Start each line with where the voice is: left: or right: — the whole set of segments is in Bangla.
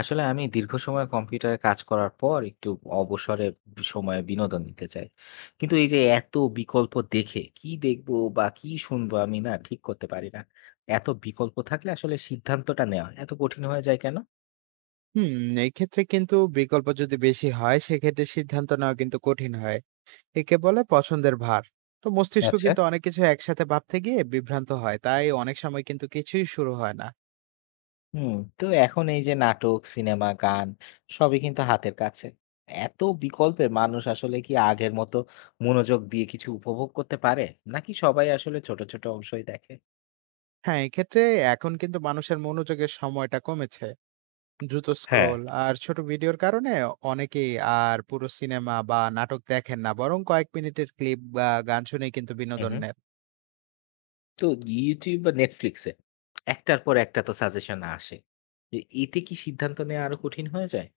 left: আসলে আমি দীর্ঘ সময় কম্পিউটারে কাজ করার পর একটু অবসরে সময়ে বিনোদন নিতে চাই। কিন্তু এই যে এত বিকল্প দেখে কি দেখবো বা কি শুনবো আমি না ঠিক করতে পারি না। এত বিকল্প থাকলে আসলে সিদ্ধান্তটা নেওয়া এত কঠিন হয়ে যায় কেন?
right: হুম, এই ক্ষেত্রে কিন্তু বিকল্প যদি বেশি হয় সেক্ষেত্রে সিদ্ধান্ত নেওয়া কিন্তু কঠিন হয়। একে বলে পছন্দের ভার। তো মস্তিষ্ক
left: আচ্ছা।
right: কিন্তু অনেক কিছু একসাথে ভাবতে গিয়ে বিভ্রান্ত হয়। তাই অনেক সময় কিন্তু কিছুই শুরু হয় না।
left: হুম, তো এখন এই যে নাটক, সিনেমা, গান সবই কিন্তু হাতের কাছে। এত বিকল্পে মানুষ আসলে কি আগের মতো মনোযোগ দিয়ে কিছু উপভোগ করতে পারে? নাকি সবাই আসলে ছোট, ছোট অংশই দেখে?
right: হ্যাঁ, এক্ষেত্রে এখন কিন্তু মানুষের মনোযোগের সময়টা কমেছে। দ্রুত
left: হ্যাঁ।
right: স্ক্রোল আর ছোট ভিডিওর কারণে অনেকেই আর পুরো সিনেমা বা নাটক দেখেন না। বরং কয়েক মিনিটের ক্লিপ বা গান শুনেই কিন্তু
left: হুম,
right: বিনোদন
left: হুম।
right: নেন।
left: তো YouTube বা Netflix এ একটার পর একটা তো সাজেশন আসে। তো এতে কি সিদ্ধান্ত নেওয়া আরো কঠিন হয়ে যায়?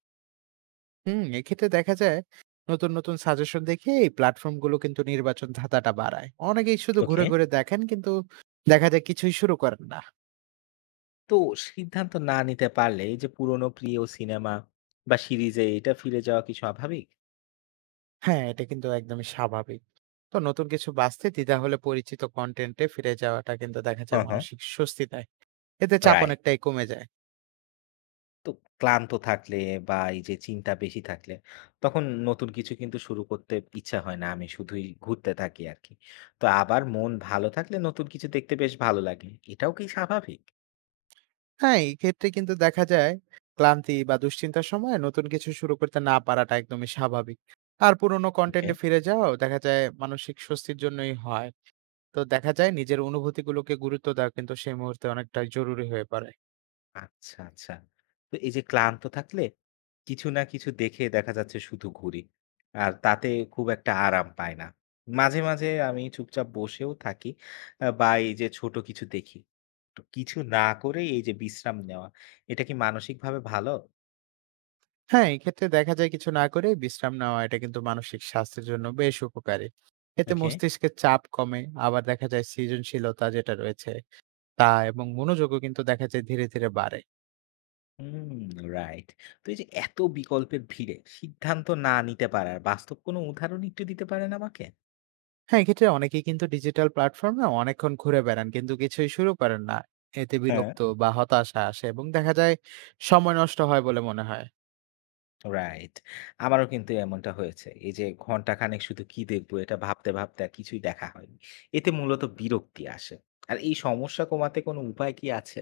right: হুম, এক্ষেত্রে দেখা যায় নতুন, নতুন সাজেশন দেখে এই প্ল্যাটফর্মগুলো কিন্তু নির্বাচন ধাঁধাটা বাড়ায়। অনেকেই শুধু ঘুরে,
left: ওকে।
right: ঘুরে দেখেন কিন্তু দেখা যায় কিছুই শুরু করেন না।
left: তো সিদ্ধান্ত না নিতে পারলে এই যে পুরনো প্রিয় সিনেমা বা সিরিজে এটা ফিরে যাওয়া কি স্বাভাবিক?
right: হ্যাঁ, এটা কিন্তু একদমই স্বাভাবিক। তো নতুন কিছু বাছতে দ্বিধা হলে পরিচিত কনটেন্টে ফিরে যাওয়াটা কিন্তু দেখা যায়
left: হ্যাঁ, হ্যাঁ।
right: মানসিক স্বস্তি দেয়। এতে চাপ
left: রাইট।
right: অনেকটাই কমে যায়।
left: তো ক্লান্ত থাকলে বা এই যে চিন্তা বেশি থাকলে তখন নতুন কিছু কিন্তু শুরু করতে ইচ্ছা হয় না। আমি শুধুই ঘুরতে থাকি আরকি। তো আবার মন ভালো থাকলে নতুন কিছু দেখতে বেশ ভালো লাগে। এটাও কি স্বাভাবিক?
right: হ্যাঁ, এই ক্ষেত্রে কিন্তু দেখা যায় ক্লান্তি বা দুশ্চিন্তার সময় নতুন কিছু শুরু করতে না পারাটা একদমই স্বাভাবিক। আর পুরোনো
left: ওকে।
right: কনটেন্টে ফিরে যাওয়াও দেখা যায় মানসিক স্বস্তির জন্যই হয়। তো দেখা যায় নিজের অনুভূতিগুলোকে গুরুত্ব দেওয়া কিন্তু সেই মুহূর্তে অনেকটা জরুরি হয়ে পড়ে।
left: আচ্ছা, আচ্ছা। তো এই যে ক্লান্ত থাকলে কিছু না কিছু দেখে দেখা যাচ্ছে শুধু ঘুরি। আর তাতে খুব একটা আরাম পাই না। মাঝে, মাঝে আমি চুপচাপ বসেও থাকি বা এই যে ছোট কিছু দেখি। তো কিছু না করেই এই যে বিশ্রাম নেওয়া, এটা কি মানসিকভাবে ভালো?
right: হ্যাঁ, এই ক্ষেত্রে দেখা যায় কিছু না করে বিশ্রাম নেওয়া এটা কিন্তু মানসিক স্বাস্থ্যের জন্য বেশ উপকারী। এতে
left: ওকে।
right: মস্তিষ্কের চাপ কমে। আবার দেখা যায় সৃজনশীলতা যেটা রয়েছে তা এবং মনোযোগও কিন্তু দেখা যায় ধীরে ধীরে বাড়ে।
left: হুম, রাইট। তো এই যে এত বিকল্পের ভিড়ে সিদ্ধান্ত না নিতে পারার বাস্তব কোনো উদাহরণ একটু দিতে পারেন আমাকে?
right: হ্যাঁ, এক্ষেত্রে অনেকেই কিন্তু ডিজিটাল প্ল্যাটফর্মে অনেকক্ষণ ঘুরে বেড়ান কিন্তু কিছুই শুরু করেন না। এতে
left: হ্যাঁ।
right: বিরক্ত বা হতাশা আসে এবং দেখা যায় সময় নষ্ট হয় বলে মনে হয়।
left: রাইট। আমারও কিন্তু এমনটা হয়েছে। এই যে ঘন্টাখানেক শুধু কি দেখবো এটা ভাবতে, ভাবতে আর কিছুই দেখা হয়নি। এতে মূলত বিরক্তি আসে। আর এই সমস্যা কমাতে কোনো উপায় কি আছে?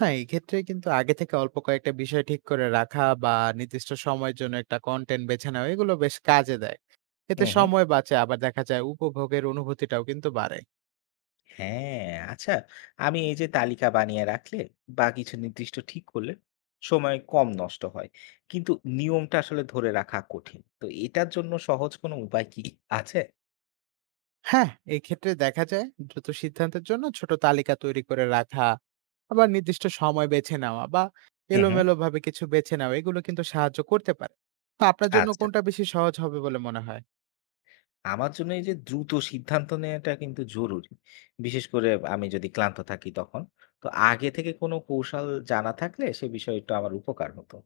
right: না, এক্ষেত্রে কিন্তু আগে থেকে অল্প কয়েকটা বিষয় ঠিক করে রাখা বা নির্দিষ্ট সময়ের জন্য একটা কনটেন্ট বেছে নেওয়া এগুলো বেশ কাজে দেয়। এতে
left: হুম, হুম।
right: সময় বাঁচে আবার দেখা যায় উপভোগের অনুভূতিটাও কিন্তু বাড়ে।
left: হ্যাঁ, আচ্ছা আমি এই যে তালিকা বানিয়ে রাখলে বা কিছু নির্দিষ্ট ঠিক করলে সময় কম নষ্ট হয়। কিন্তু নিয়মটা আসলে ধরে রাখা কঠিন। তো এটার জন্য সহজ কোনো উপায় কি আছে?
right: হ্যাঁ, এক্ষেত্রে দেখা যায় দ্রুত সিদ্ধান্তের জন্য ছোট তালিকা তৈরি করে রাখা, আবার নির্দিষ্ট সময় বেছে নেওয়া বা
left: হুম, হুম।
right: এলোমেলোভাবে কিছু বেছে নেওয়া এগুলো কিন্তু সাহায্য করতে পারে। তো আপনার জন্য
left: আচ্ছা।
right: কোনটা বেশি সহজ হবে বলে মনে হয়?
left: আমার জন্য এই যে দ্রুত সিদ্ধান্ত নেওয়াটা কিন্তু জরুরি। বিশেষ করে আমি যদি ক্লান্ত থাকি তখন। তো আগে থেকে কোনো কৌশল জানা থাকলে সে বিষয়টা আমার উপকার হতো।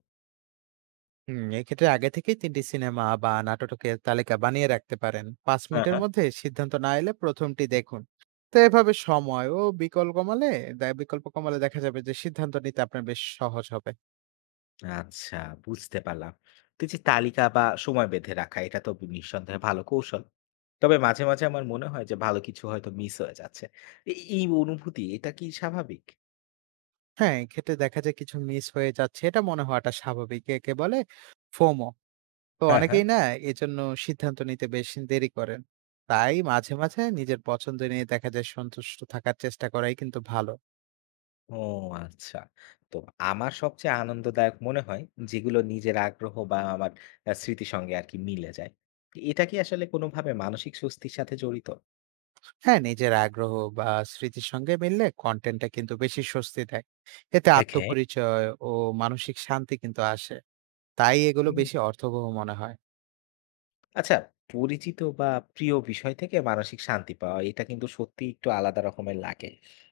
right: হুম, এক্ষেত্রে আগে থেকেই ৩টি সিনেমা বা নাটকের তালিকা বানিয়ে রাখতে পারেন। ৫
left: হ্যাঁ,
right: মিনিটের
left: হ্যাঁ।
right: মধ্যে সিদ্ধান্ত না এলে ১ম টি দেখুন। তো এভাবে সময় ও বিকল্প কমালে দেখা যাবে যে সিদ্ধান্ত নিতে আপনার বেশ সহজ হবে।
left: আচ্ছা, বুঝতে পারলাম। তো এই যে তালিকা বা সময় বেঁধে রাখা এটা তো নিঃসন্দেহে ভালো কৌশল। তবে মাঝে, মাঝে আমার মনে হয় যে ভালো কিছু হয়তো মিস হয়ে যাচ্ছে। এই এই অনুভূতি এটা কি স্বাভাবিক?
right: হ্যাঁ, এক্ষেত্রে দেখা যায় কিছু মিস হয়ে যাচ্ছে এটা মনে হওয়াটা স্বাভাবিক। একে বলে ফোমো। তো
left: হ্যাঁ, হ্যাঁ।
right: অনেকেই না এজন্য সিদ্ধান্ত নিতে বেশ দেরি করেন। তাই মাঝে, মাঝে নিজের পছন্দ নিয়ে দেখা যায় সন্তুষ্ট থাকার চেষ্টা করাই কিন্তু ভালো।
left: ও আচ্ছা। তো আমার সবচেয়ে আনন্দদায়ক মনে হয় যেগুলো নিজের আগ্রহ বা আমার স্মৃতির সঙ্গে আরকি মিলে যায়। এটা কি আসলে কোনোভাবে মানসিক স্বস্তির সাথে জড়িত?
right: হ্যাঁ, নিজের আগ্রহ বা স্মৃতির সঙ্গে মিললে কনটেন্টটা কিন্তু বেশি স্বস্তি দেয়। এতে
left: ওকে।
right: আত্মপরিচয় ও মানসিক শান্তি কিন্তু আসে। তাই এগুলো
left: হুম।
right: বেশি অর্থবহ মনে হয়।
left: আচ্ছা পরিচিত বা প্রিয় বিষয় থেকে মানসিক শান্তি পাওয়া এটা কিন্তু সত্যিই একটু আলাদা রকমের লাগে।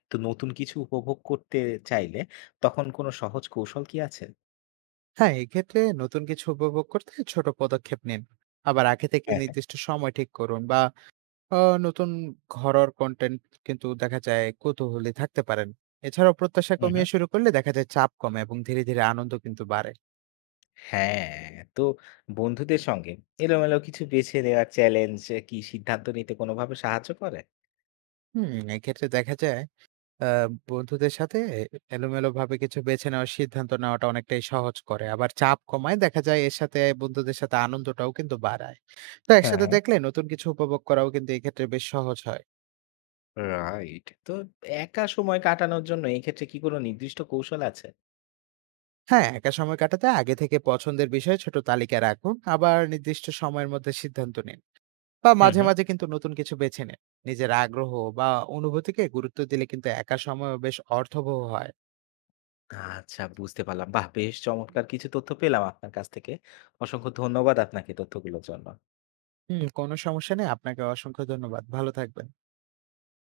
left: তো নতুন কিছু উপভোগ করতে চাইলে তখন কোনো সহজ কৌশল কি আছে?
right: হ্যাঁ, এক্ষেত্রে নতুন কিছু উপভোগ করতে ছোট পদক্ষেপ নিন। আবার আগে থেকে
left: হ্যাঁ, হ্যাঁ।
right: নির্দিষ্ট সময় ঠিক করুন বা আ নতুন ঘরোর কনটেন্ট কিন্তু দেখা যায় কৌতূহলী থাকতে পারেন। এছাড়াও প্রত্যাশা
left: হু, হু।
right: কমিয়ে শুরু করলে দেখা যায় চাপ কমে এবং ধীরে, ধীরে আনন্দ কিন্তু বাড়ে।
left: হ্যাঁ, তো বন্ধুদের সঙ্গে এলোমেলো কিছু বেছে নেওয়ার চ্যালেঞ্জ কি সিদ্ধান্ত নিতে কোনোভাবে সাহায্য করে?
right: হুম, এক্ষেত্রে দেখা যায় আ বন্ধুদের সাথে এলোমেলোভাবে কিছু বেছে নেওয়ার সিদ্ধান্ত নেওয়াটা অনেকটাই সহজ করে। আবার চাপ কমায়। দেখা যায় এর সাথে বন্ধুদের সাথে আনন্দটাও কিন্তু বাড়ায়। তো
left: হ্যাঁ,
right: একসাথে
left: হ্যাঁ।
right: দেখলে নতুন কিছু উপভোগ করাও কিন্তু এক্ষেত্রে বেশ সহজ হয়।
left: রাইট। তো একা সময় কাটানোর জন্য এই ক্ষেত্রে কি কোনো নির্দিষ্ট কৌশল আছে?
right: হ্যাঁ, একা সময় কাটাতে আগে থেকে পছন্দের বিষয়ে ছোট তালিকা রাখুন। আবার নির্দিষ্ট সময়ের মধ্যে সিদ্ধান্ত নিন। বা
left: হুম,
right: মাঝে,
left: হুম।
right: মাঝে কিন্তু নতুন কিছু বেছে নিন। নিজের আগ্রহ বা অনুভূতিকে গুরুত্ব দিলে কিন্তু একা সময়ও বেশ অর্থবহ হয়।
left: আচ্ছা বুঝতে পারলাম। বাহ! বেশ চমৎকার কিছু তথ্য পেলাম আপনার কাছ থেকে। অসংখ্য ধন্যবাদ আপনাকে তথ্যগুলোর জন্য।
right: হুম, কোনো সমস্যা নেই। আপনাকে অসংখ্য ধন্যবাদ। ভালো থাকবেন।